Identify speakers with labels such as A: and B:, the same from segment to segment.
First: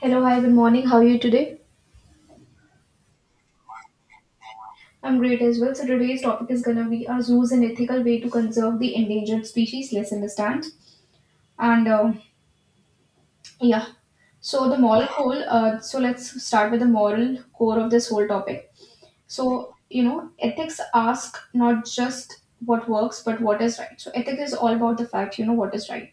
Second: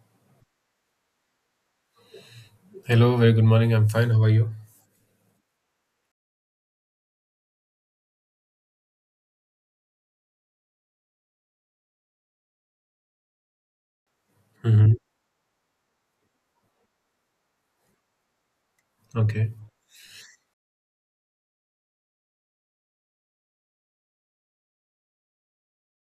A: Hello, hi, good morning. How are you today?
B: Hello, very good morning. I'm fine. How are you?
A: I'm great as well. So today's topic is gonna be our zoos an ethical way to conserve the endangered species? Let's understand. And uh, yeah, so the
B: Hmm.
A: moral whole. So let's start with the moral core of this whole topic.
B: Okay,
A: So you know, ethics ask not just what works but what is right. So ethics is all about the fact. You know what is right.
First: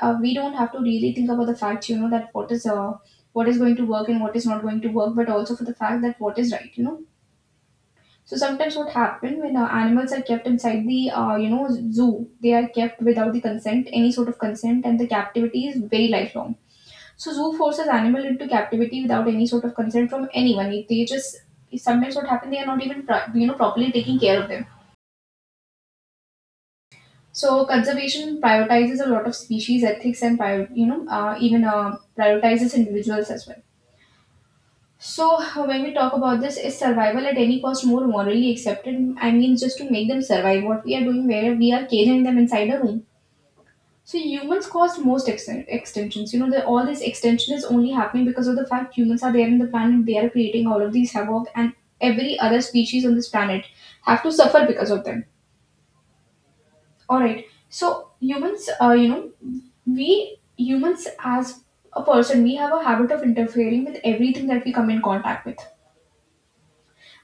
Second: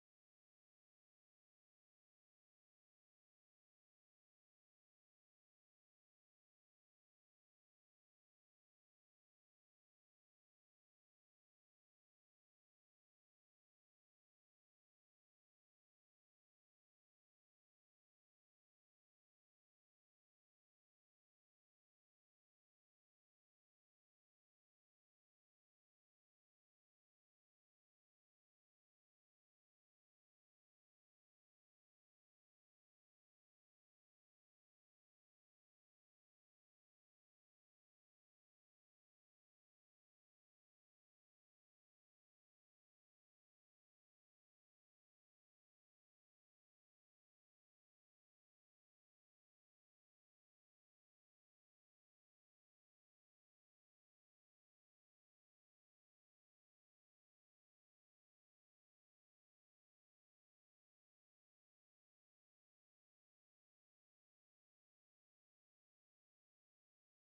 A: We don't have to really think about the fact. You know that what is what is going to work and what is not going to work, but also for the fact that what is right. You know. So sometimes what happen when animals are kept inside the you know zoo, they are kept without the consent, any sort of consent, and the captivity is very lifelong. So zoo forces animal into captivity without any sort of consent from anyone. If they just sometimes what happen they are not even you know properly taking care of them. So conservation prioritizes a lot of species ethics and you know even prioritizes individuals as well. So, when we talk about this, is survival at any cost more morally accepted? I mean, just to make them survive what we are doing, where we are caging them inside a room. So, humans caused most extensions. You know, all this extension is only happening because of the fact humans are there in the planet. They are creating all of these havoc, and every other species on this planet have to suffer because of them. All right. So, humans, you know, we humans as a person, we have a habit of interfering with everything that we come in contact with.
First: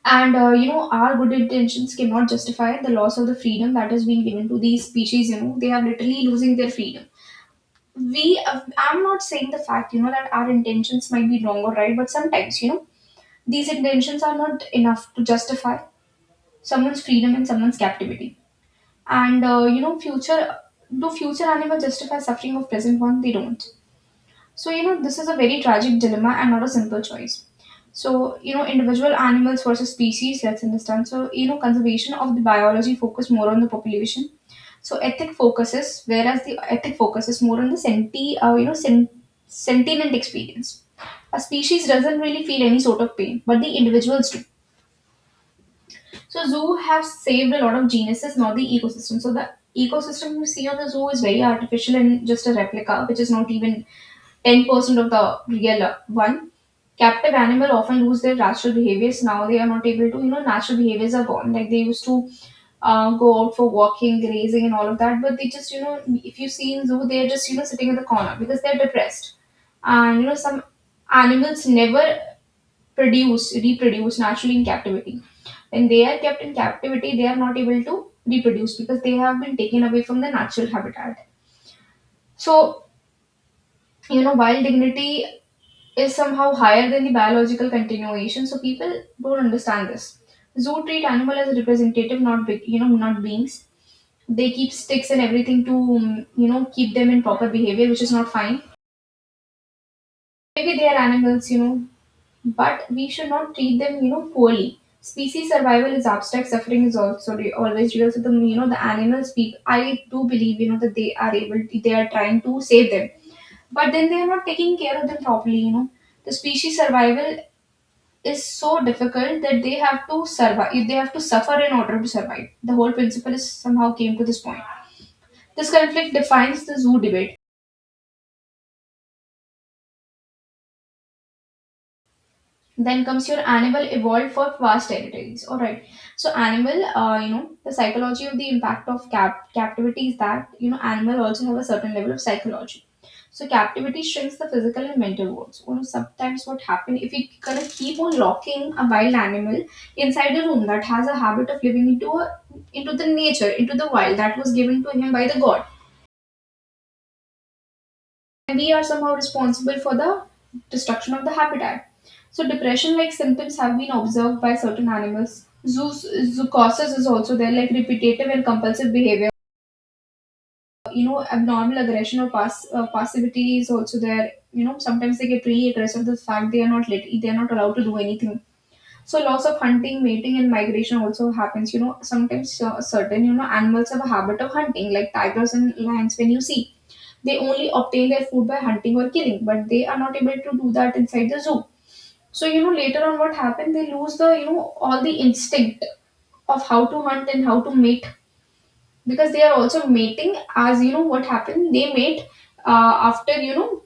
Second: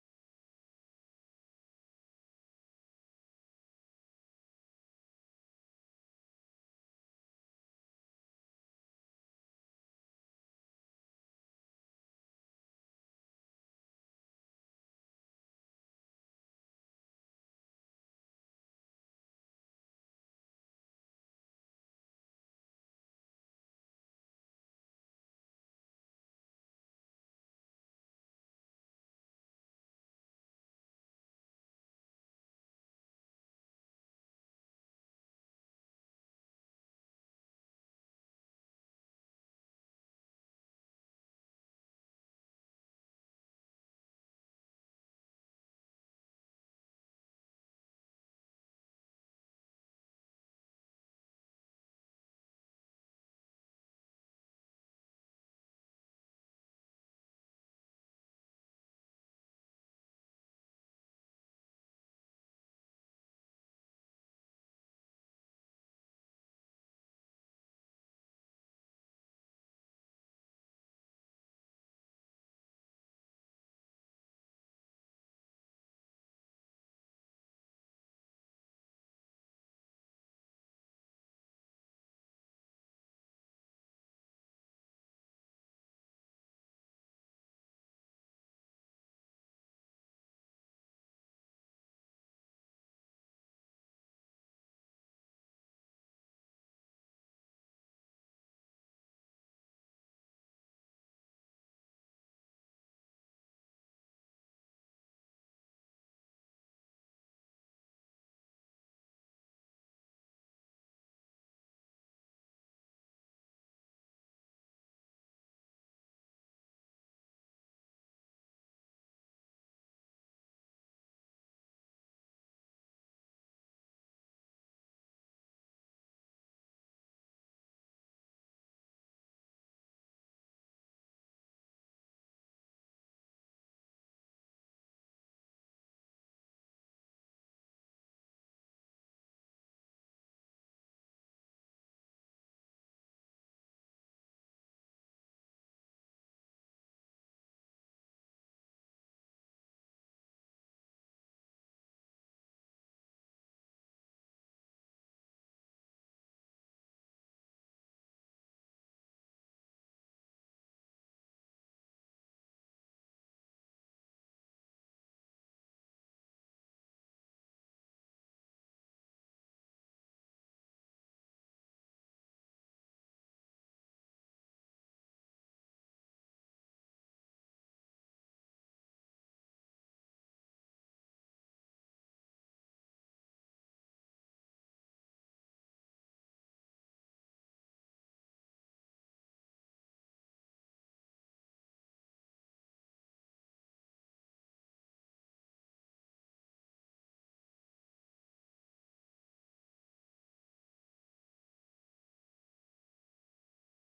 A: And You know, our good intentions cannot justify the loss of the freedom that has been given to these species. You know, they are literally losing their freedom. I'm not saying the fact, you know, that our intentions might be wrong or right, but sometimes, you know, these intentions are not enough to justify someone's freedom and someone's captivity. And You know, future do future animals justify suffering of present one? They don't. So, you know, this is a very tragic dilemma and not a simple choice. So, you know, individual animals versus species, let's understand. So, you know, conservation of the biology focus more on the population. Whereas the ethic focuses more on the you know, sentient experience. A species doesn't really feel any sort of pain, but the individuals do. So, zoo have saved a lot of genuses, not the ecosystem. So, the ecosystem you see on the zoo is very artificial and just a replica, which is not even 10% of the real one. Captive animal often lose their natural behaviors. Now they are not able to, you know, natural behaviors are gone. Like they used to go out for walking, grazing, and all of that. But they just, you know, if you see in zoo, they are just, you know, sitting in the corner because they're depressed. And you know, some animals never reproduce naturally in captivity. When they are kept in captivity, they are not able to reproduce because they have been taken away from the natural habitat. So you know while dignity is somehow higher than the biological continuation, so people don't understand this. Zoo treat animal as representative, not big you know, not beings. They keep sticks and everything to you know keep them in proper behavior, which is not fine. Maybe they are animals, you know, but we should not treat them you know poorly. Species survival is abstract, suffering is also always real. So the you know the animals people I do believe you know that they are able, they are trying to save them, but then they are not taking care of them properly you know. The species survival is so difficult that they have to survive, they have to suffer in order to survive. The whole principle is somehow came to this point. This conflict defines the zoo debate. Then comes your animal evolved for vast territories. All right, so animal you know the psychology of the impact of captivity is that you know animal also have a certain level of psychology. So captivity shrinks the physical and mental worlds. You know sometimes what happen if you kind of keep on locking a wild animal inside a room that has a habit of living into the nature, into the wild, that was given to him by the god, and we are somehow responsible for the destruction of the habitat. So, depression like symptoms have been observed by certain animals. Zoocosis is also there, like repetitive and compulsive behavior. You know, abnormal aggression or passivity is also there. You know, sometimes they get really aggressive. The fact they are not allowed to do anything. So, loss of hunting, mating, and migration also happens. You know, sometimes certain you know animals have a habit of hunting, like tigers and lions. When you see, they only obtain their food by hunting or killing, but they are not able to do that inside the zoo. So, you know, later on what happened, they lose the, you know, all the instinct of how to hunt and how to mate, because they are also mating as, you know, what happened, they mate after, you know,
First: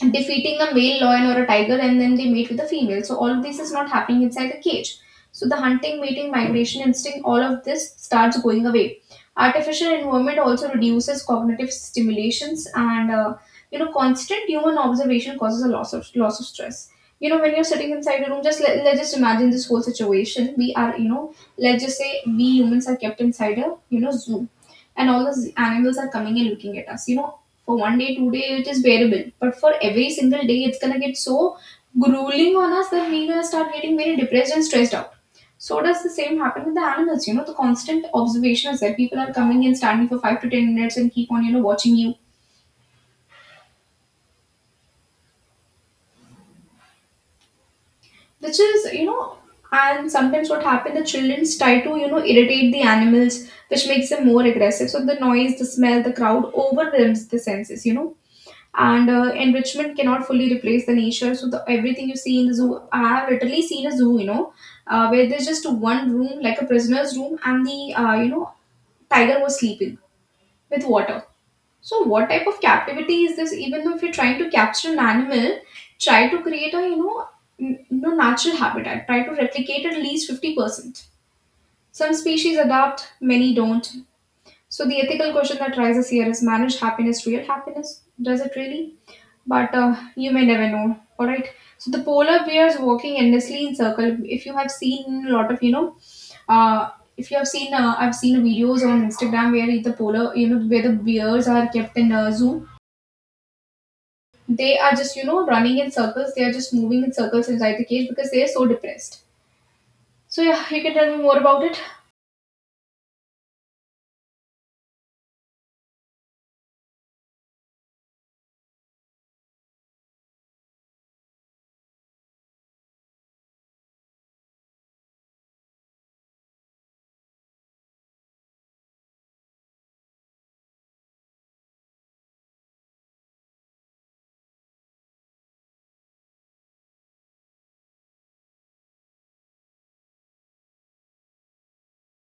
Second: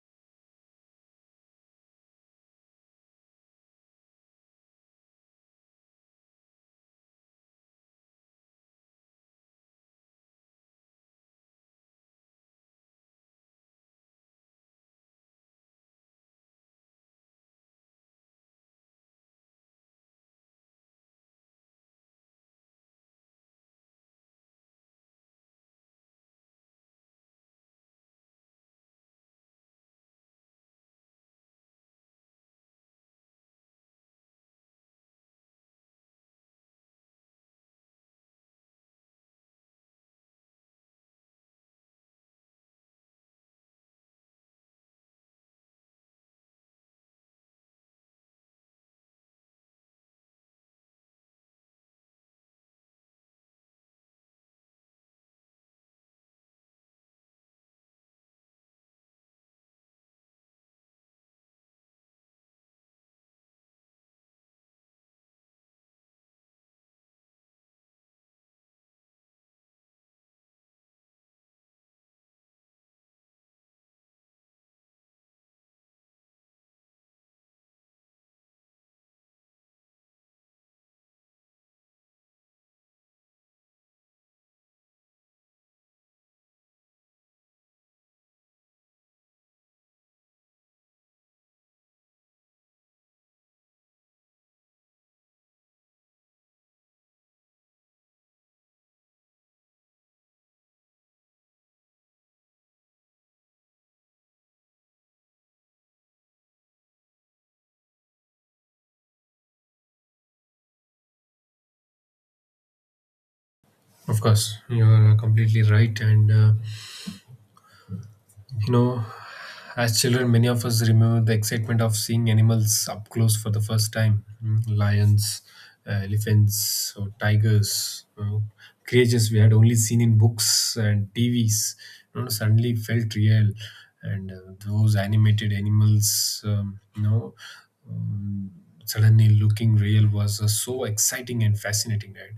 A: defeating a male lion or a tiger and then they mate with a female. So all this is not happening inside the cage. So the hunting, mating, migration instinct, all of this starts going away. Artificial environment also reduces cognitive stimulations, and you know constant human observation causes a loss of stress. You know when you're sitting inside a room, just let's just imagine this whole situation. We are you know, let's just say we humans are kept inside a you know zoo, and all the animals are coming and looking at us. You know for 1 day, 2 day, it is bearable. But for every single day, it's gonna get so grueling on us that we're gonna start getting very depressed and stressed out. So does the same happen with the animals. You know, the constant observation is that people are coming and standing for 5 to 10 minutes and keep on, you know, watching you, which is, you know, and sometimes what happens, the children try to, you know, irritate the animals, which makes them more aggressive. So the noise, the smell, the crowd overwhelms the senses. You know, and enrichment cannot fully replace the nature. So the everything you see in the zoo, I have literally seen a zoo you know, where there's just one room like a prisoner's room, and the you know tiger was sleeping with water. So what type of captivity is this? Even though if you're trying to capture an animal, try to create a you know no natural habitat, try to replicate at least 50%. Some species adapt, many don't. So the ethical question that rises here is, managed happiness real happiness? Does it really? But you may never know. All right, so the polar bears walking endlessly in circle. If you have seen a lot of you know, uh, if you have seen I've seen videos on instagram where the polar you know where the bears are kept in a zoo, they are just you know running in circles, they are just moving in circles inside the cage because they are so depressed. So yeah, you can tell me more about it.
B: of course, you're completely right. You know, as children, many of us remember the excitement of seeing animals up close for the first time. Mm, lions, elephants, or tigers, you know, creatures we had only seen in books and TVs. You know, suddenly felt real, and those animated animals, you know, um, suddenly looking real was so exciting and fascinating, right?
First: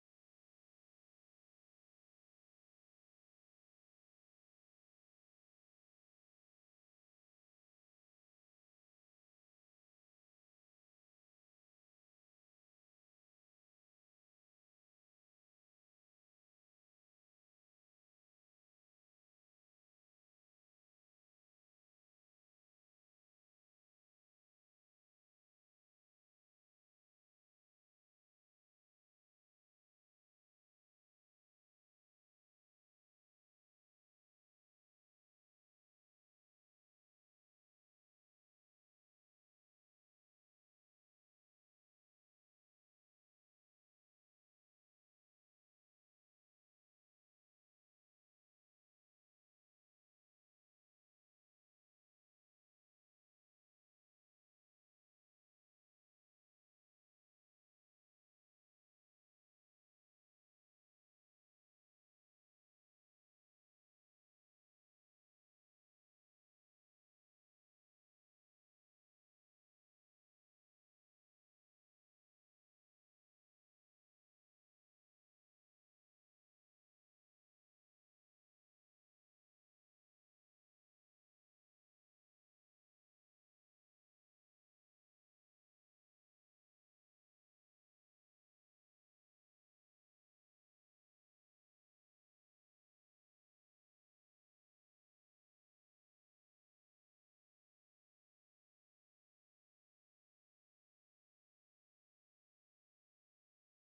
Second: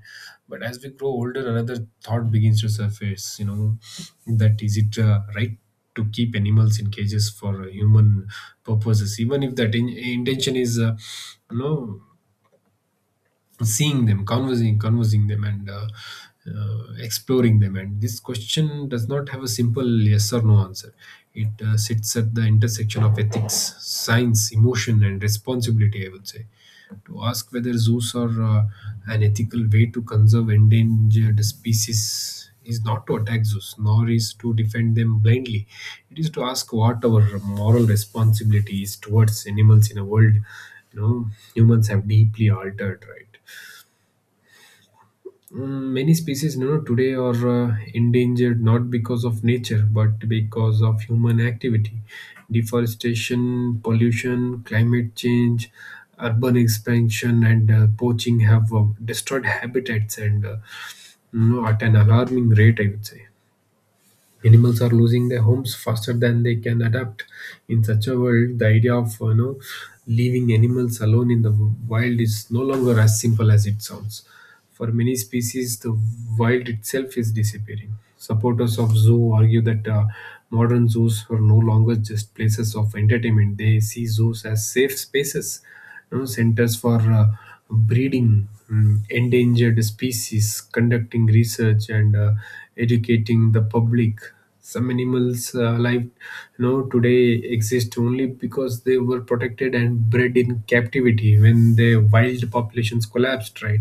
B: But as we grow older, another thought begins to surface. You know, that is it right to keep animals in cages for human purposes, even if that intention is you know seeing them conversing them and exploring them. And this question does not have a simple yes or no answer. It sits at the intersection of ethics, science, emotion and responsibility, I would say. To ask whether zoos are an ethical way to conserve endangered species is not to attack zoos, nor is to defend them blindly. It is to ask what our moral responsibility is towards animals in a world, you know, humans have deeply altered, right? Mm, many species, you know, today are endangered not because of nature but because of human activity. Deforestation, pollution, climate change, urban expansion and poaching have destroyed habitats and, you know, at an alarming rate, I would say. Animals are losing their homes faster than they can adapt. In such a world, the idea of, you know, leaving animals alone in the wild is no longer as simple as it sounds. For many species, the wild itself is disappearing. Supporters of zoo argue that modern zoos are no longer just places of entertainment. They see zoos as safe spaces, you know, centers for breeding, mm, endangered species, conducting research and educating the public. Some animals alive, you know, today exist only because they were protected and bred in captivity when their wild populations collapsed, right?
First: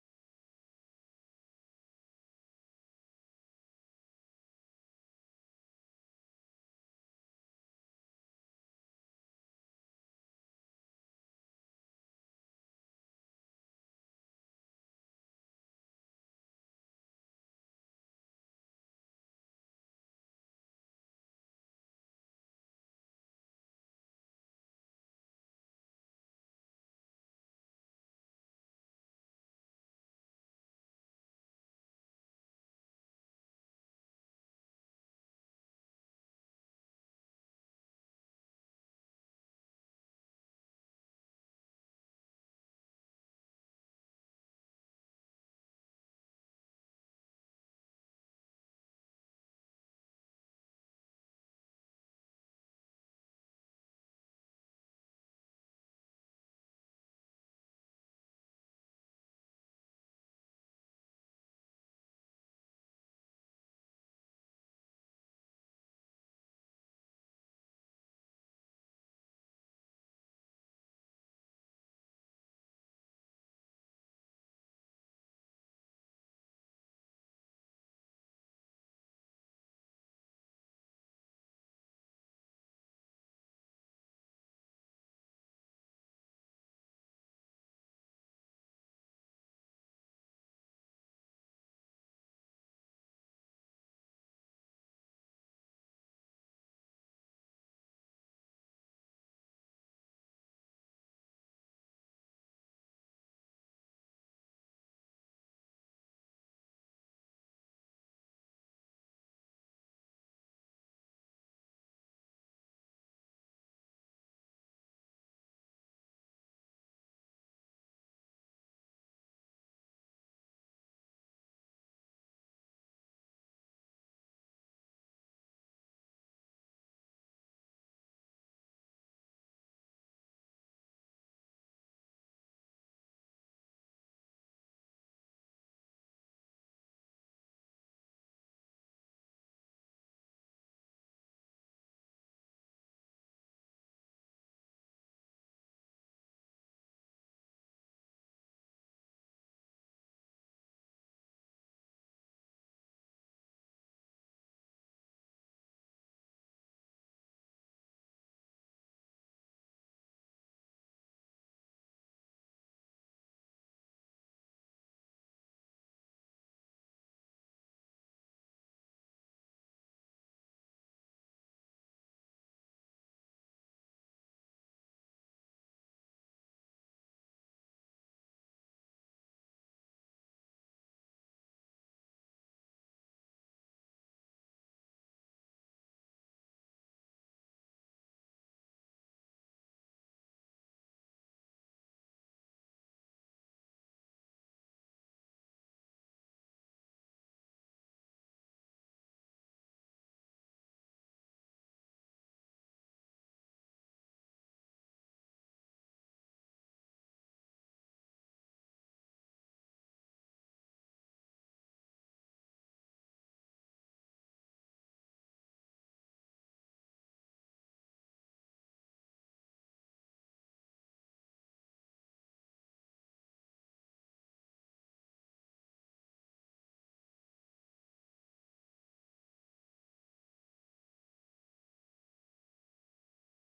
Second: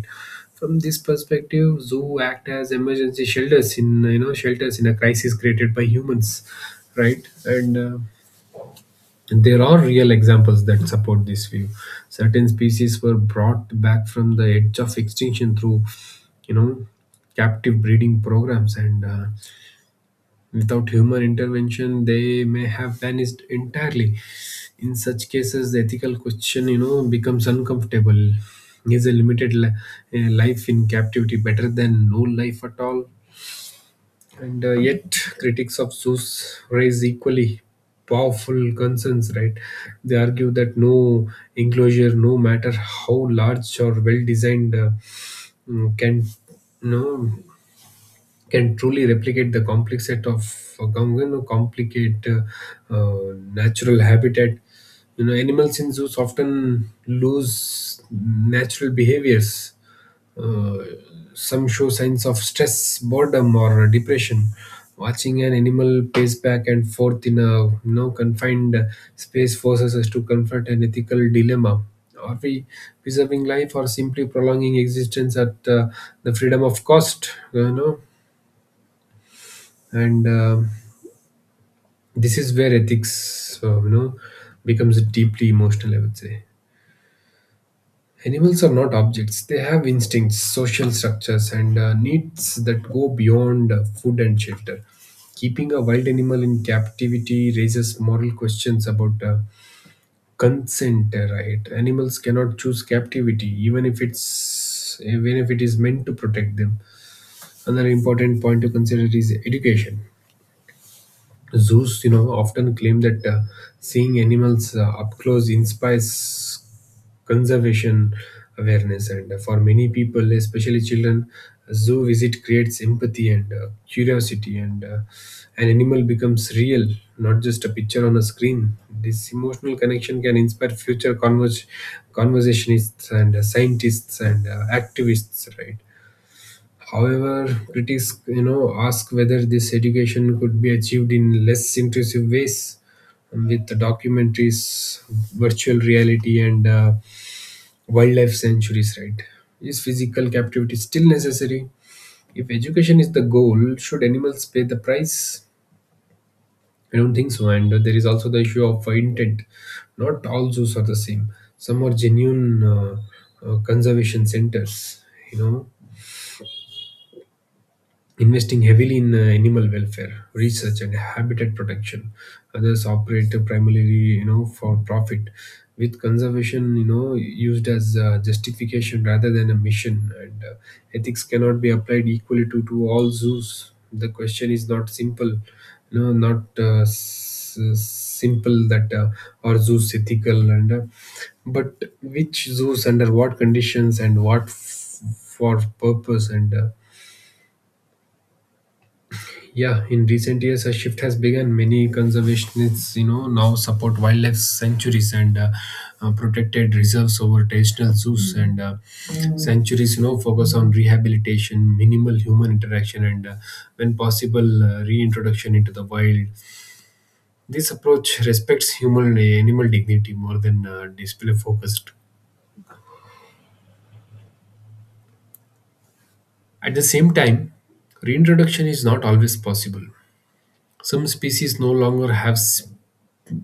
B: From this perspective, zoo act as emergency shelters in, shelters in a crisis created by humans, right? And There are real examples that support this view. Certain species were brought back from the edge of extinction through, you know, captive breeding programs, and without human intervention, they may have vanished entirely. In such cases, the ethical question, you know, becomes uncomfortable. Is a life in captivity better than no life at all? And Yet, critics of Zeus raise equally powerful concerns, right? They argue that no enclosure, no matter how large or well designed, can no can truly replicate the complex set of you know, complicate natural habitat. You know, animals in zoos often lose natural behaviors uh, some show signs of stress, boredom, or depression. Watching an animal pace back and forth in a, you know, confined space forces us to confront an ethical dilemma. Are we preserving life or simply prolonging existence at the freedom of cost? You know, and this is where ethics, you know, becomes deeply emotional, I would say. Animals are not objects, they have instincts, social structures, and needs that go beyond food and shelter. Keeping a wild animal in captivity raises moral questions about consent, right? Animals cannot choose captivity, even if it is meant to protect them. Another important point to consider is education. Zoos, you know, often claim that seeing animals up close inspires conservation awareness, and for many people, especially children, a zoo visit creates empathy and curiosity, and an animal becomes real, not just a picture on a screen. This emotional connection can inspire conversationists and scientists and activists, right? However, critics, you know, ask whether this education could be achieved in less intrusive ways, with the documentaries, virtual reality, and wildlife sanctuaries. Right? Is physical captivity still necessary? If education is the goal, should animals pay the price? I don't think so. And there is also the issue of intent. Not all zoos are the same. Some are genuine conservation centers. You know, investing heavily in animal welfare research and habitat protection. Others operate primarily, you know, for profit, with conservation, you know, used as justification rather than a mission, and ethics cannot be applied equally to all zoos. The question is not simple, you know, not simple that are zoos ethical, and but which zoos, under what conditions and what for purpose. And Yeah, in recent years, a shift has begun. Many conservationists, you know, now support wildlife sanctuaries and protected reserves over traditional zoos. And Sanctuaries, you know, focus on rehabilitation, minimal human interaction, and when possible, reintroduction into the wild. This approach respects human and animal dignity more than display focused. At the same time, reintroduction is not always possible. Some species no longer have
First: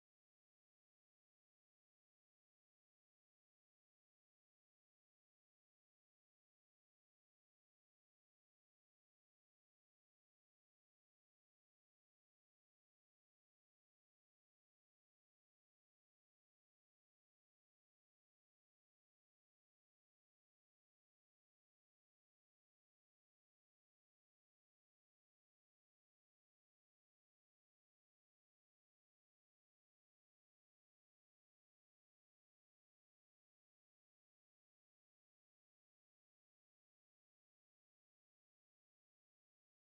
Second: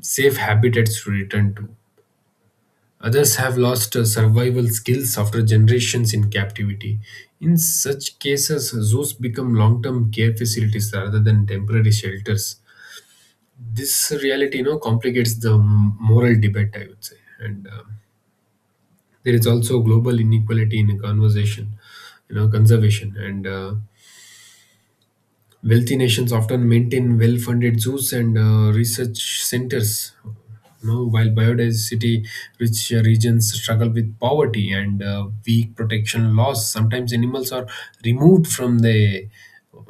B: safe habitats to return to. Others have lost survival skills after generations in captivity. In such cases, zoos become long term care facilities rather than temporary shelters. This reality, you know, complicates the moral debate, I would say. And There is also global inequality in conversation, you know, conservation. And Wealthy nations often maintain well funded zoos and research centers, no, while biodiversity rich regions struggle with poverty and weak protection laws. Sometimes animals are removed from their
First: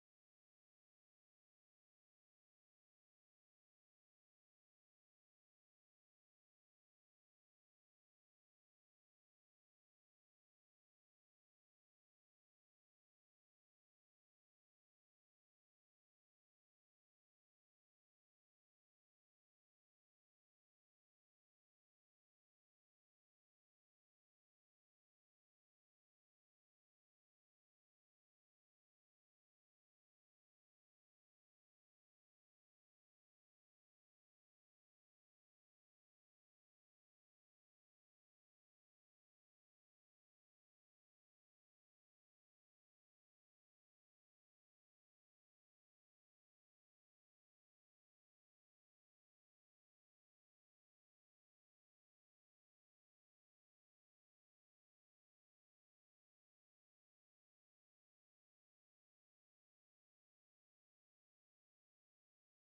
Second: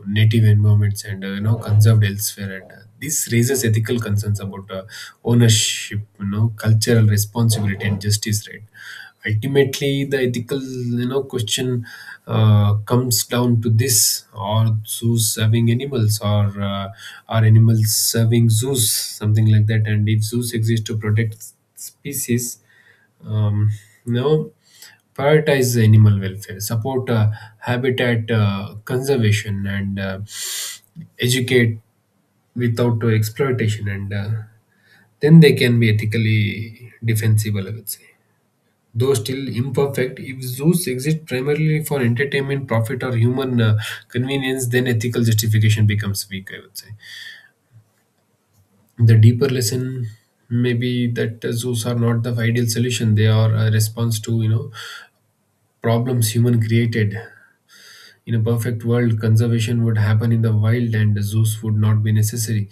B: native environments and, you know, conserved elsewhere, and this raises ethical concerns about ownership, you know, cultural responsibility and justice, right? Ultimately the ethical, you know, question comes down to this: are zoos serving animals or uh, are animals serving zoos, something like that. And if zoos exist to protect species, um, you know, prioritize animal welfare, support habitat conservation and educate without exploitation, and then they can be ethically defensible, I would say. Though still imperfect, if zoos exist primarily for entertainment, profit, or human convenience, then ethical justification becomes weak, I would say. The deeper lesson may be that zoos are not the ideal solution, they are a response to, you know, problems human created. In a perfect world, conservation would happen in the wild and the zoos would not be necessary.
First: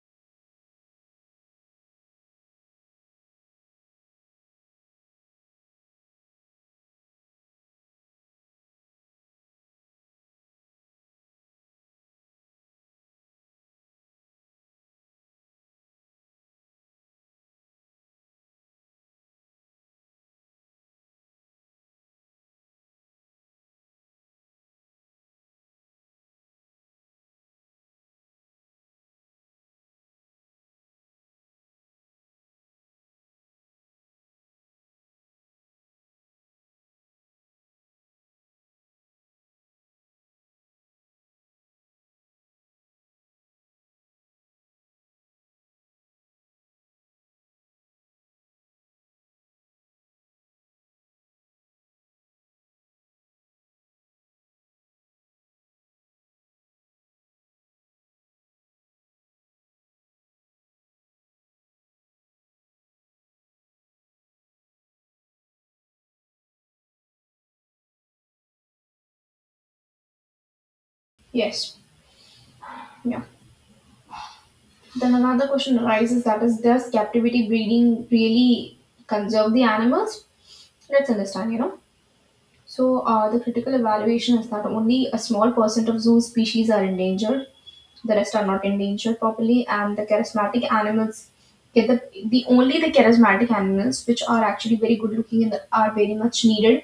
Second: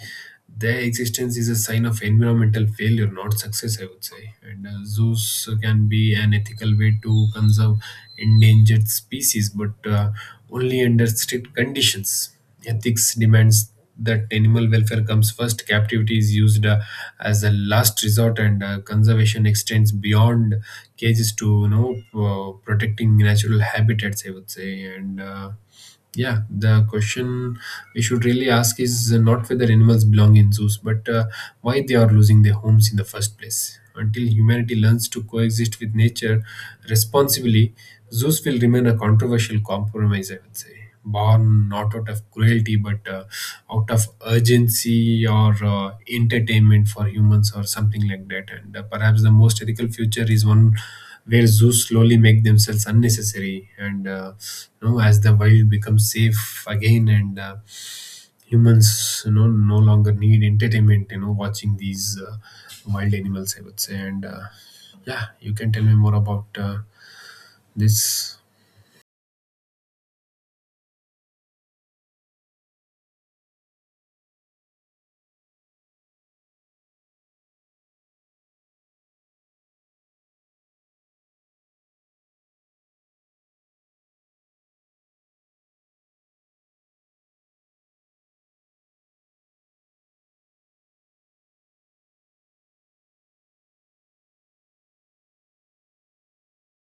B: Their existence is a sign of environmental failure, not success, I would say. And Zoos can be an ethical way to conserve endangered species, but only under strict conditions. Ethics demands that animal welfare comes first, captivity is used as a last resort, and conservation extends beyond cages to, you know, protecting natural habitats, I would say. And Yeah, the question we should really ask is not whether animals belong in zoos, but why they are losing their homes in the first place. Until humanity learns to coexist with nature responsibly, zoos will remain a controversial compromise, I would say. Born not out of cruelty, but out of urgency or entertainment for humans, or something like that. And Perhaps the most ethical future is one where zoos slowly make themselves unnecessary, and, you know, as the wild becomes safe again, and, humans, you know, no longer need entertainment, you know, watching these wild animals, I would say. And Yeah, you can tell me more about this.
A: Yes. Yeah. Then another question arises, that is, does captivity breeding really conserve the animals? Let's understand, you know. So, the critical evaluation is that only a small percent of zoo species are endangered, the rest are not endangered properly, and the charismatic animals get the, the only the charismatic animals which are actually very good looking and are very much needed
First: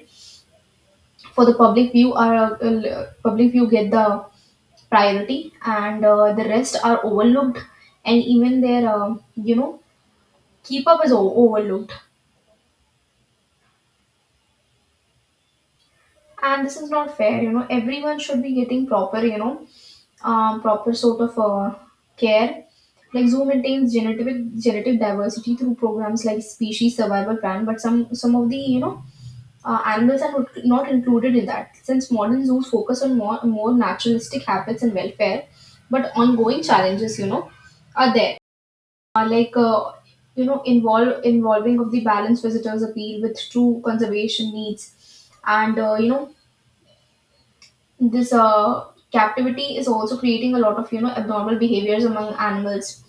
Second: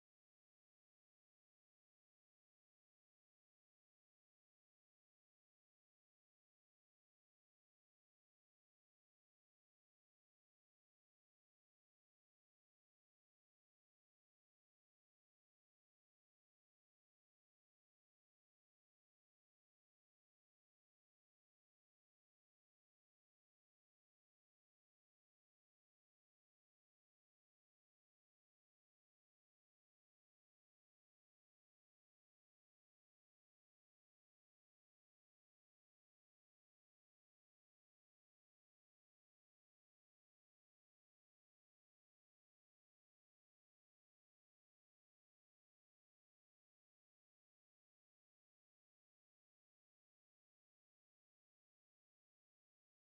A: for the public view are public view get the priority, and the rest are overlooked, and even their you know keep up is overlooked. And this is not fair, you know, everyone should be getting proper you know, proper sort of care. Like zoo maintains genetic diversity through programs like species survival plan, but some of the you know animals are not included in that. Since modern zoos focus on more naturalistic habits and welfare, but ongoing challenges you know are there. Are like involve involving of the balanced visitors appeal with true conservation needs, and this captivity is also creating a lot of abnormal behaviors among animals,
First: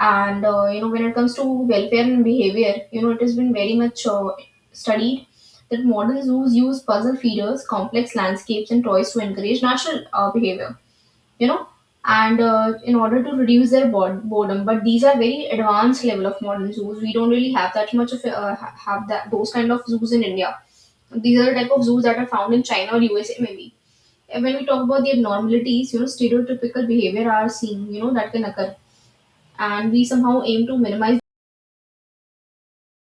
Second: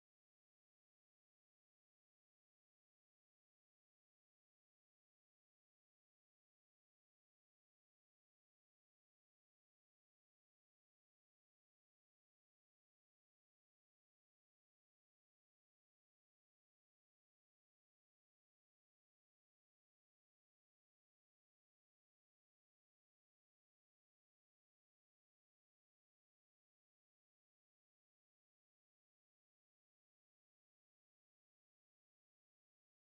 A: and when it comes to welfare and behavior, it has been very much studied that modern zoos use puzzle feeders, complex landscapes, and toys to encourage natural behavior, you know and in order to reduce their boredom. But these are very advanced level of modern zoos. We don't really have that much of have that those kind of zoos in India. These are the type of zoos that are found in China or USA maybe. And when we talk about the abnormalities, stereotypical behavior are seen, that can occur. And we somehow aim to minimize.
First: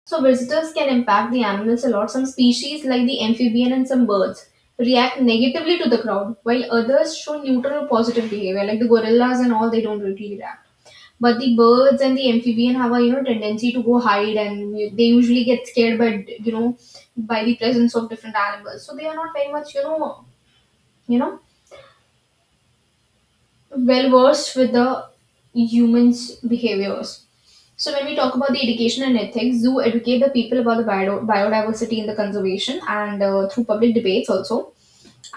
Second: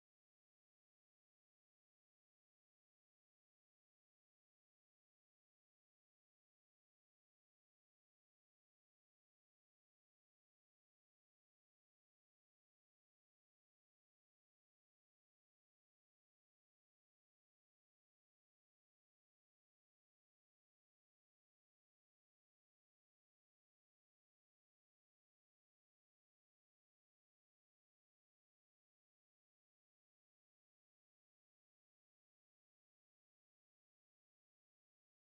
A: So visitors can impact the animals a lot. Some species like the amphibian and some birds react negatively to the crowd, while others show neutral or positive behavior, like the gorillas and all, they don't really react. But the birds and the amphibian have a tendency to go hide, and they usually get scared by you know by the presence of different animals. So they are not very much you know well versed with the humans' behaviors. So when we talk about the education and ethics, zoo educate the people about the biodiversity and the conservation, and through public debates also.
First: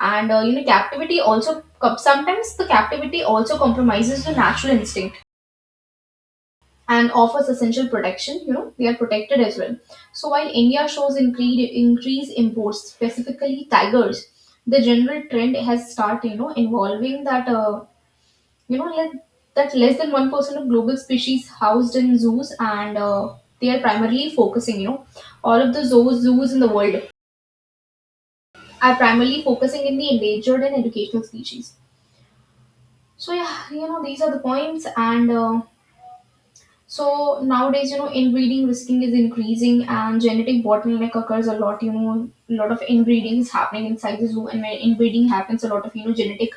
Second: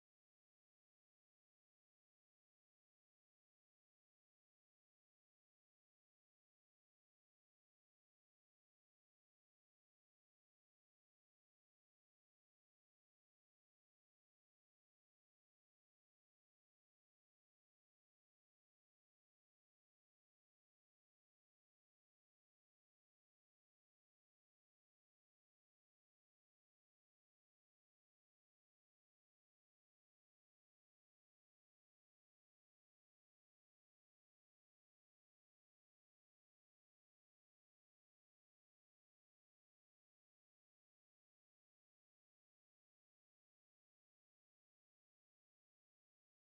A: And captivity also sometimes the captivity also compromises the natural instinct and offers essential protection. They are protected as well. So while India shows increase imports specifically tigers, the general trend has started involving that. Like that less than 1% of global species housed in zoos, and they are primarily focusing, all of the zoos in the world are primarily focusing in the endangered and educational species. So yeah, these are the points, and so nowadays, inbreeding risking is increasing, and genetic bottleneck occurs a lot. A lot of inbreeding is happening inside the zoo, and when inbreeding happens, a lot of genetic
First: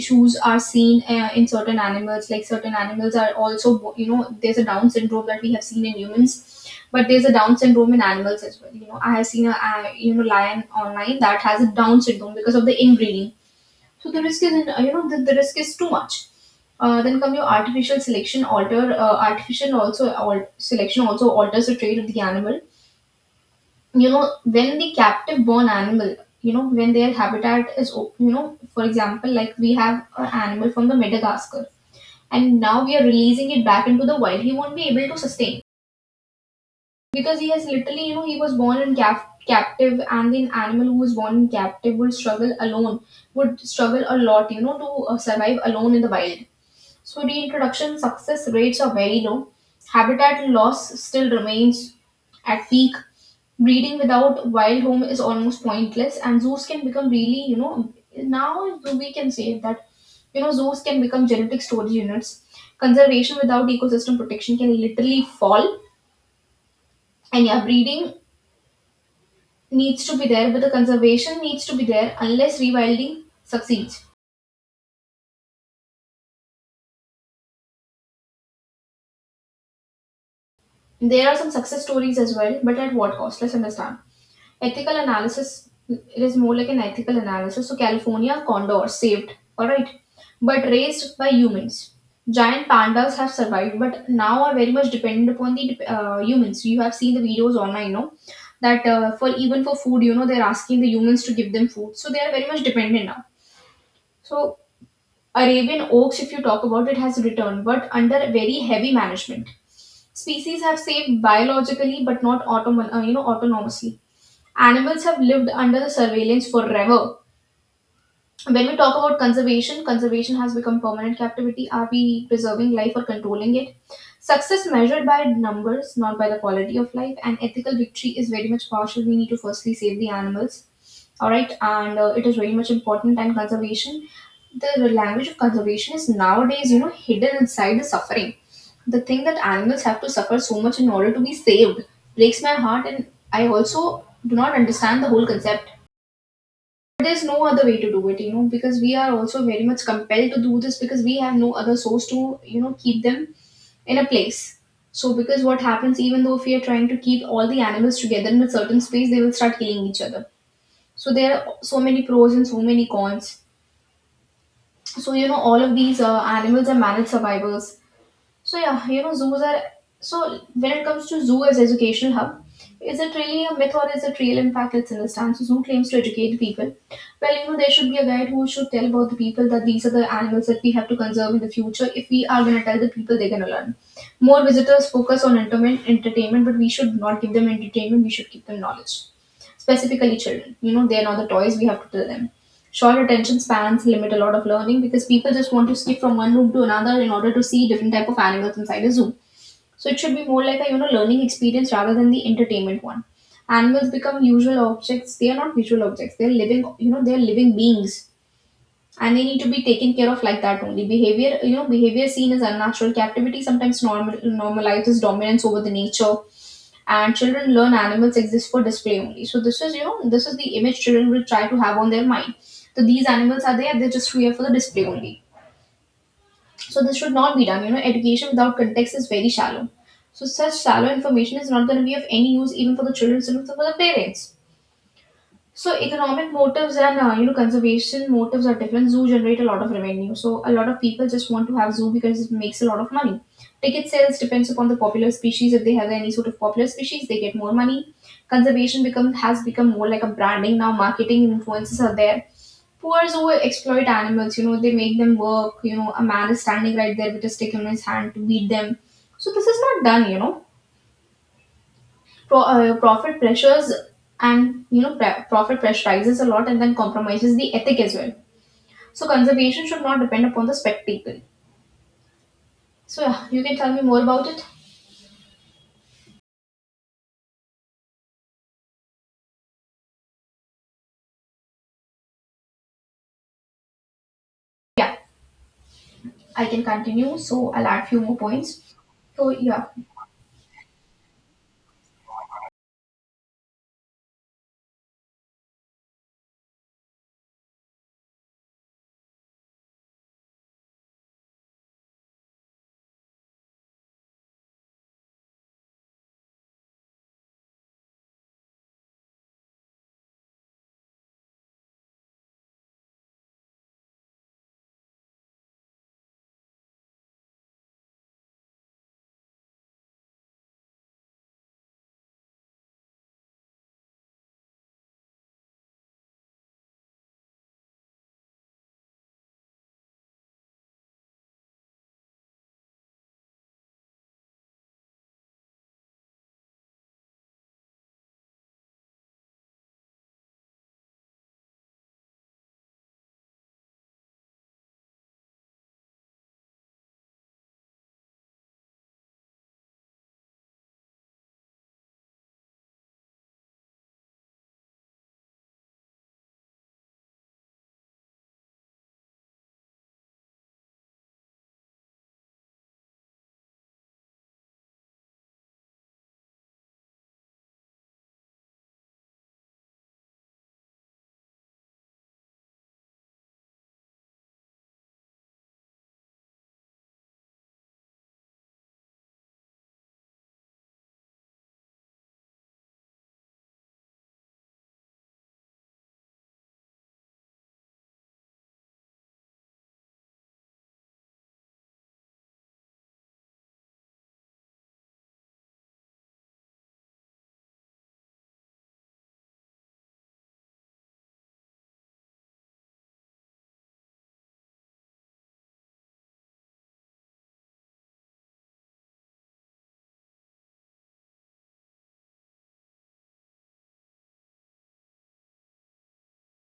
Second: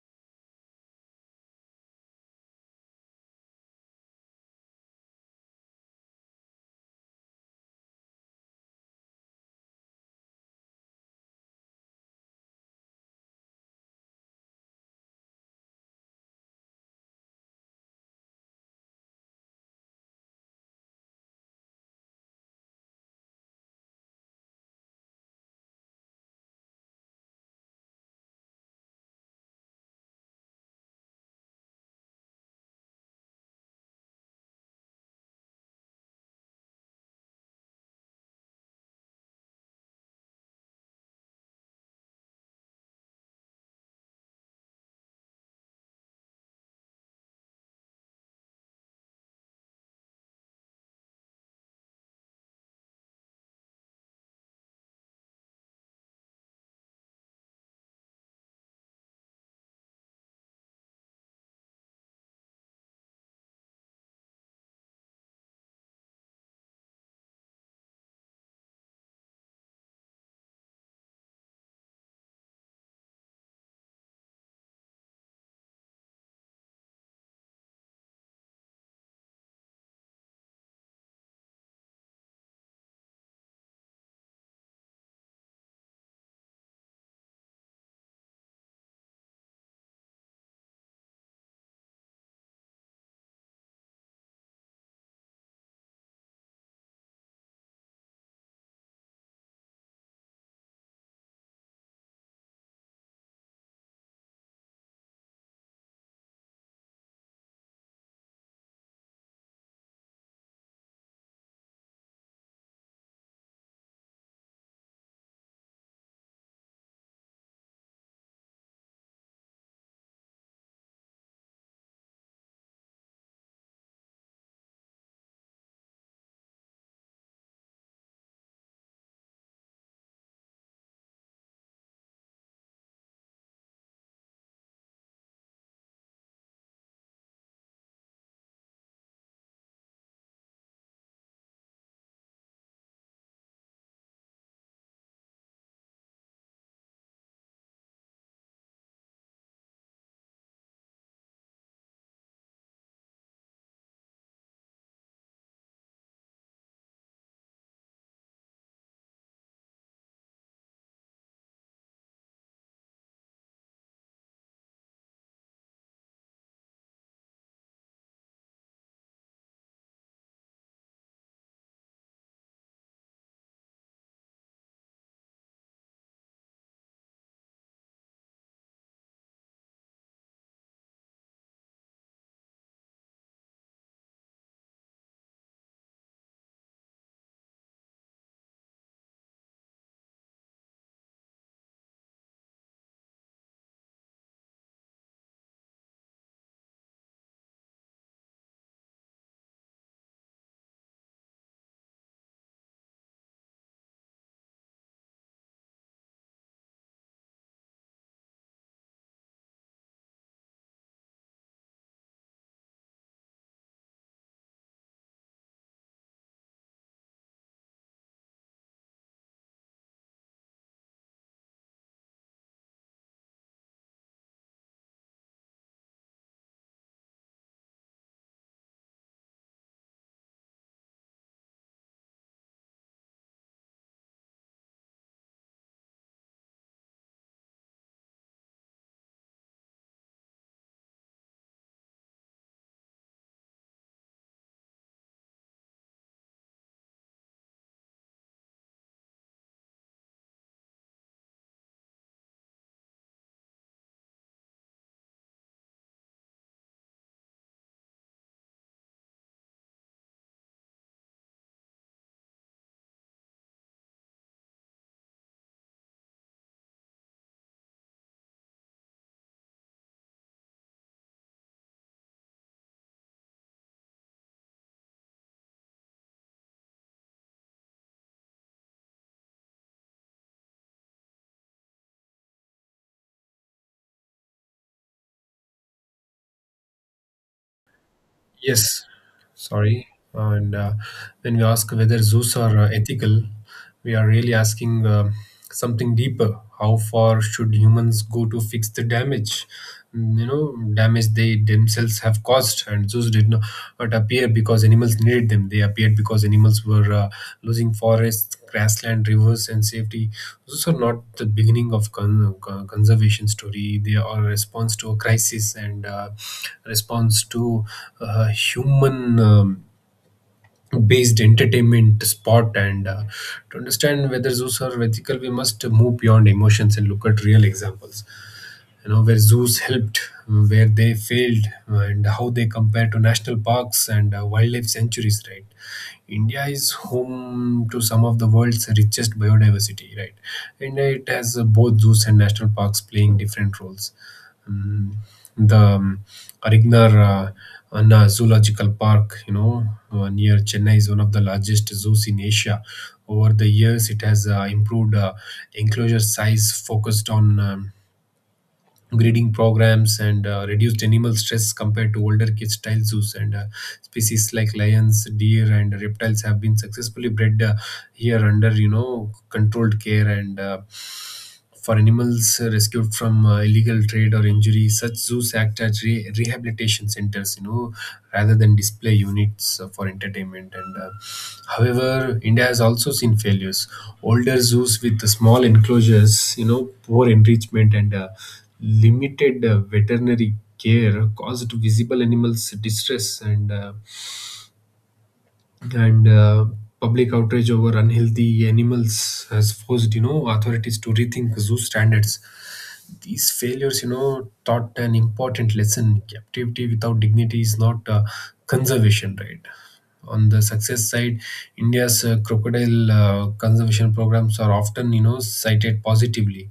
A: issues are seen in certain animals. Like certain animals are also, there's a Down syndrome that we have seen in humans, but there's a Down syndrome in animals as well. I have seen a lion online that has a Down syndrome because of the inbreeding. So the risk is, in, the risk is too much. Then come your artificial selection alter. Artificial also selection also alters the trait of the animal. When the captive born animal, when their habitat is, for example, like we have an animal from the Madagascar, and now we are releasing it back into the wild. He won't be able to sustain because he has literally, he was born in captive, and the animal who was born in captive will struggle alone, would struggle a lot, to survive alone in the wild. So reintroduction success rates are very low. Habitat loss still remains at peak. Breeding without wild home is almost pointless, and zoos can become really, now we can say that, zoos can become genetic storage units. Conservation without ecosystem protection can literally fall. And yeah, breeding needs to be there, but the conservation needs to be there unless rewilding succeeds. There are some success stories as well, but at what cost? Let's understand. Ethical analysis, it is more like an ethical analysis. So, California condor saved, alright, but raised by humans. Giant pandas have survived, but now are very much dependent upon the humans. You have seen the videos online, no? That for even for food, they're asking the humans to give them food. So, they are very much dependent now. So, Arabian oaks, if you talk about it, has returned, but under very heavy management. Species have saved biologically, but not autonomously. Animals have lived under the surveillance forever. When we talk about conservation, conservation has become permanent captivity. Are we preserving life or controlling it? Success measured by numbers, not by the quality of life, and ethical victory is very much partial. We need to firstly save the animals, all right, and it is very much important. And conservation, the language of conservation is nowadays, hidden inside the suffering. The thing that animals have to suffer so much in order to be saved breaks my heart, and I also do not understand the whole concept. There's no other way to do it, because we are also very much compelled to do this, because we have no other source to keep them in a place. So because what happens, even though if we are trying to keep all the animals together in a certain space, they will start killing each other. So there are so many pros and so many cons. So all of these animals are managed survivors. So yeah, zoos are. So when it comes to zoo as educational hub, is it really a myth or is it real? In fact, it's in the stance. So Zoo claims to educate the people. Well, there should be a guide who should tell about the people that these are the animals that we have to conserve in the future. If we are going to tell the people, they're going to learn. More visitors focus on entertainment, but we should not give them entertainment. We should give them knowledge, specifically children. They're not the toys. We have to tell them. Short attention spans limit a lot of learning, because people just want to skip from one room to another in order to see different type of animals inside a zoo. So it should be more like a learning experience rather than the entertainment one. Animals become usual objects, they are not visual objects, they're living, they're living beings. And they need to be taken care of like that only. Behavior you know behavior seen as unnatural captivity sometimes normalizes dominance over the nature. And children learn animals exist for display only. So this is the image children will try to have on their mind. So these animals are there, they're just here for the display only. So this should not be done. Education without context is very shallow. So such shallow information is not going to be of any use, even for the children, even for the parents. So economic motives and conservation motives are different. Zoo generate a lot of revenue, so a lot of people just want to have zoo because it makes a lot of money. Ticket sales depends upon the popular species. If they have any sort of popular species, they get more money. Conservation become has become more like a branding now. Marketing influences are there. Poor zoo exploit animals. They make them work. A man is standing right there with a stick in his hand to beat them. So this is not done. Profit pressures and profit pressure rises a lot and then compromises the ethic as well. So conservation should not depend upon the spectacle. So yeah, you can tell me more about it. Yeah, I can continue, so I'll add few more points.
B: Yes,
A: So yeah,
B: sorry. And When we ask whether zoos are ethical, we are really asking something deeper. How far should humans go to fix the damage? Mm, you know, damage they themselves have caused, and zoos did not appear because animals needed them. They appeared because animals were losing forests, grassland, rivers, and safety. Those are not the beginning of conservation story. They are a response to a crisis, and response to human based entertainment spot. And To understand whether those are ethical, we must move beyond emotions and look at real examples, you know, where zoos helped, where they failed and how they compare to national parks and wildlife sanctuaries, right? India is home to some of the world's richest biodiversity, right? And it has both zoos and national parks playing different roles. Mm, the Arignar Anna Zoological Park, you know, near Chennai is one of the largest zoos in Asia. Over the years, it has improved enclosure size, focused on breeding programs and reduced animal stress compared to older cage style zoos and species like lions, deer and reptiles have been successfully bred here under controlled care, and for animals rescued from illegal trade or injury, such zoos act as rehabilitation centers, you know, rather than display units for entertainment. And However, India has also seen failures. Older zoos with the small enclosures, you know, poor enrichment and limited veterinary care caused visible animals distress, and public outrage over unhealthy animals has forced, you know, authorities to rethink zoo standards. These failures, you know, taught an important lesson: captivity without dignity is not, conservation, right? On the success side, India's crocodile conservation programs are often, you know, cited positively.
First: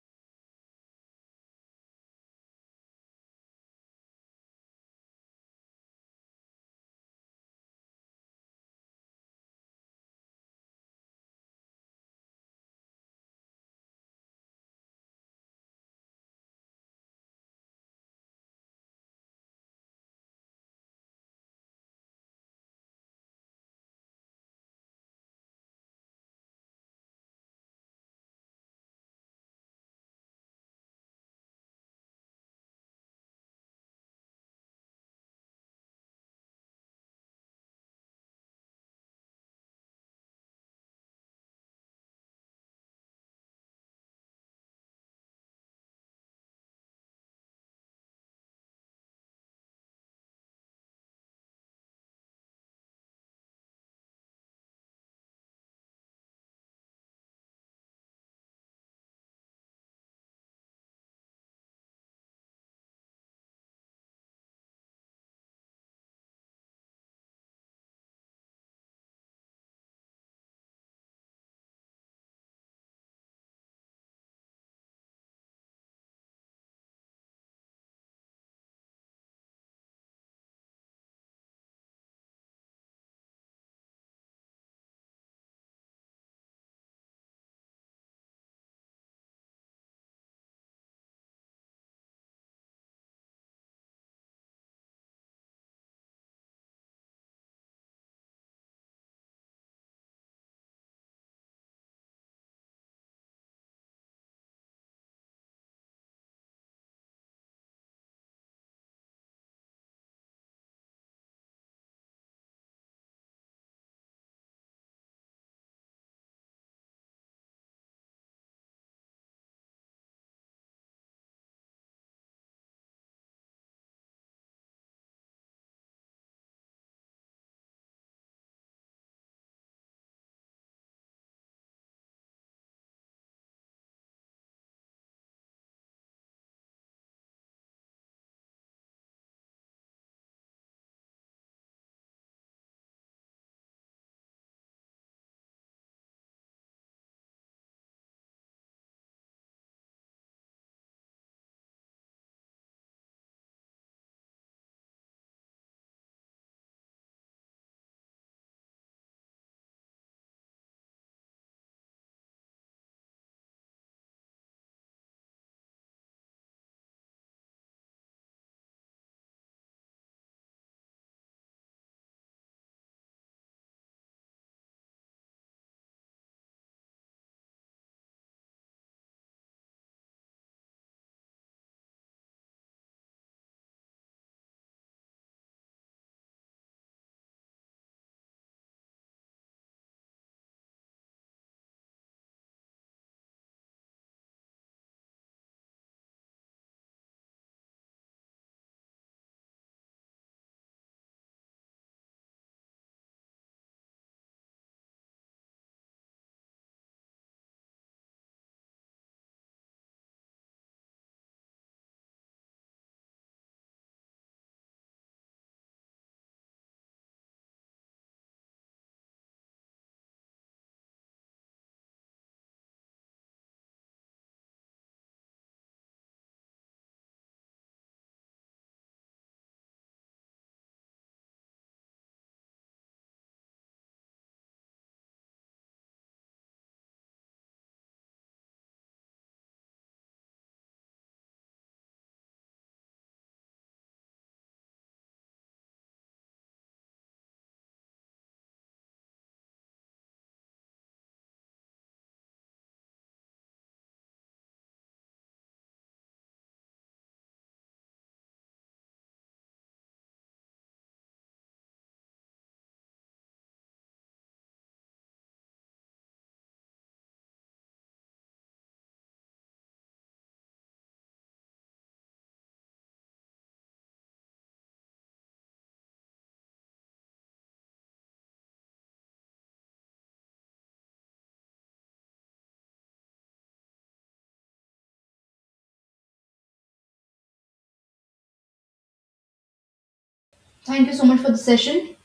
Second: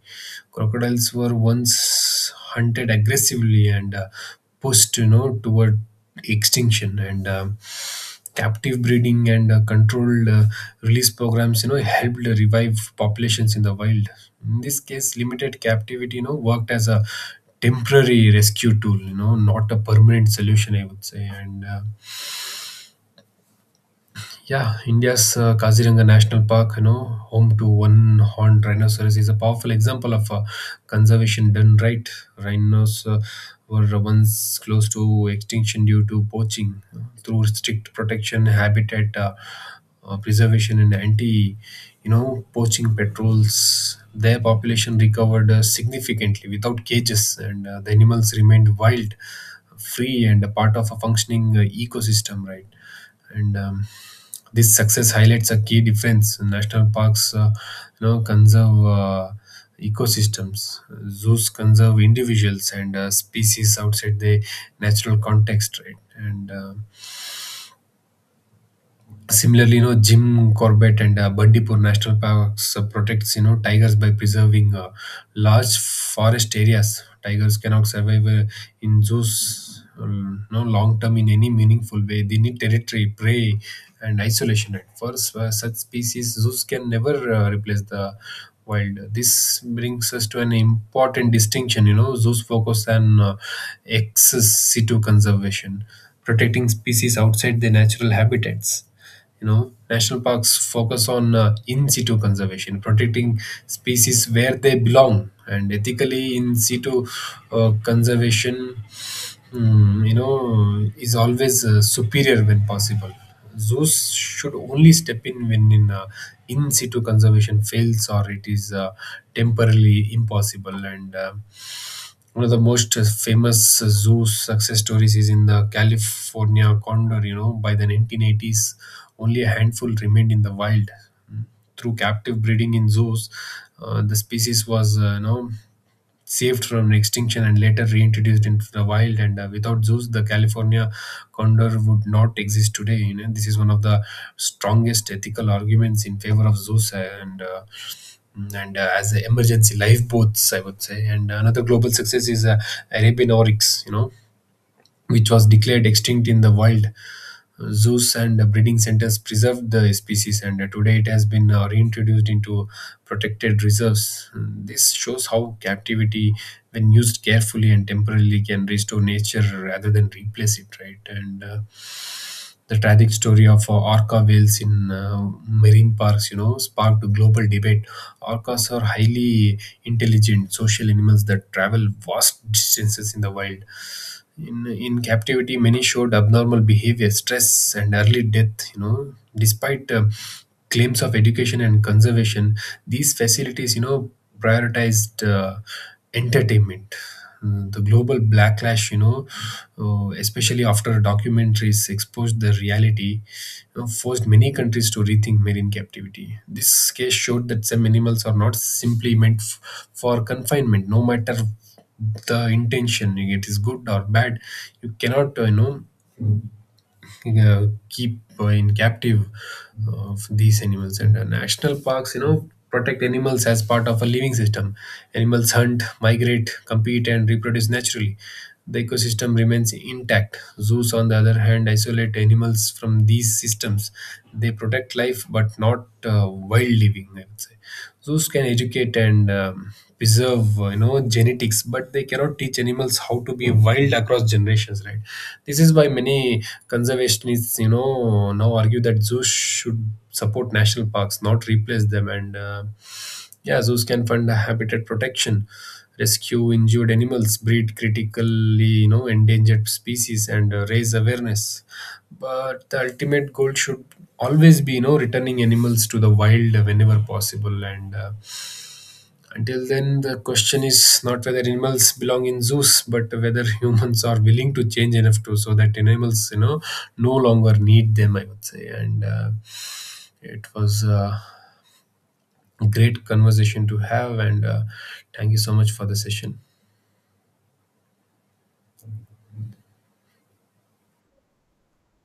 B: Crocodiles were once hunted aggressively and pushed, you know, toward extinction, and captive breeding and controlled release programs, you know, helped revive populations in the wild. In this case, limited captivity, you know, worked as a temporary rescue tool, you know, not a permanent solution, I would say. And Yeah, India's Kaziranga National Park, you know, home to one horned rhinoceros, is a powerful example of conservation done right. Rhinos were once close to extinction due to poaching. Through strict protection, habitat preservation, and anti, you know, poaching patrols, their population recovered significantly without cages, and the animals remained wild, free, and a part of a functioning ecosystem. Right, and this success highlights a key difference. National parks, you know, conserve ecosystems. Zoos conserve individuals and species outside the natural context, right? And Similarly, you know, Jim Corbett and Bandipur National Parks protects, you know, tigers by preserving large forest areas. Tigers cannot survive in zoos no long term in any meaningful way. They need territory, prey, and isolation. And for such species, zoos can never replace the wild. This brings us to an important distinction. You know, zoos focus on ex situ conservation, protecting species outside their natural habitats. You know, national parks focus on in situ conservation, protecting species where they belong, and ethically, in situ conservation, you know, is always superior when possible. Zoos should only step in when in situ conservation fails or it is temporarily impossible. And One of the most famous zoo success stories is in the California condor. You know, by the 1980s, only a handful remained in the wild. Hmm. Through captive breeding in zoos, the species was, saved from extinction and later reintroduced into the wild. And without zoos, the California condor would not exist today. You know, this is one of the strongest ethical arguments in favor of zoos, and as a emergency lifeboats, I would say. And another global success is Arabian oryx, you know, which was declared extinct in the wild. Zoos and breeding centers preserved the species, and today it has been reintroduced into protected reserves. Mm. This shows how captivity, when used carefully and temporarily, can restore nature rather than replace it, right? And the tragic story of orca whales in marine parks, you know, sparked a global debate. Orcas are highly intelligent, social animals that travel vast distances in the wild. In captivity, many showed abnormal behavior, stress and early death, you know, despite claims of education and conservation. These facilities, you know, prioritized entertainment. Mm. The global backlash, you know, especially after documentaries exposed the reality, forced many countries to rethink marine captivity. This case showed that some animals are not simply meant for confinement, no matter the intention, it is good or bad. You cannot, keep in captive of these animals. And national parks, you know, protect animals as part of a living system. Animals hunt, migrate, compete and reproduce naturally. The ecosystem remains intact. Zoos, on the other hand, isolate animals from these systems. They protect life but not wild living, I would say. Zoos can educate and preserve, you know, genetics, but they cannot teach animals how to be wild across generations, right? This is why many conservationists, you know, now argue that zoos should support national parks, not replace them. And yeah, zoos can fund habitat protection, rescue injured animals, breed critically, you know, endangered species, and raise awareness. But the ultimate goal should always be, you know, returning animals to the wild whenever possible. And until then, the question is not whether animals belong in zoos, but whether humans are willing to change enough to so that animals, you know, no longer need them, I would say. And It was a great conversation to have. And thank you so much for the session.
A: thank you so much for the session.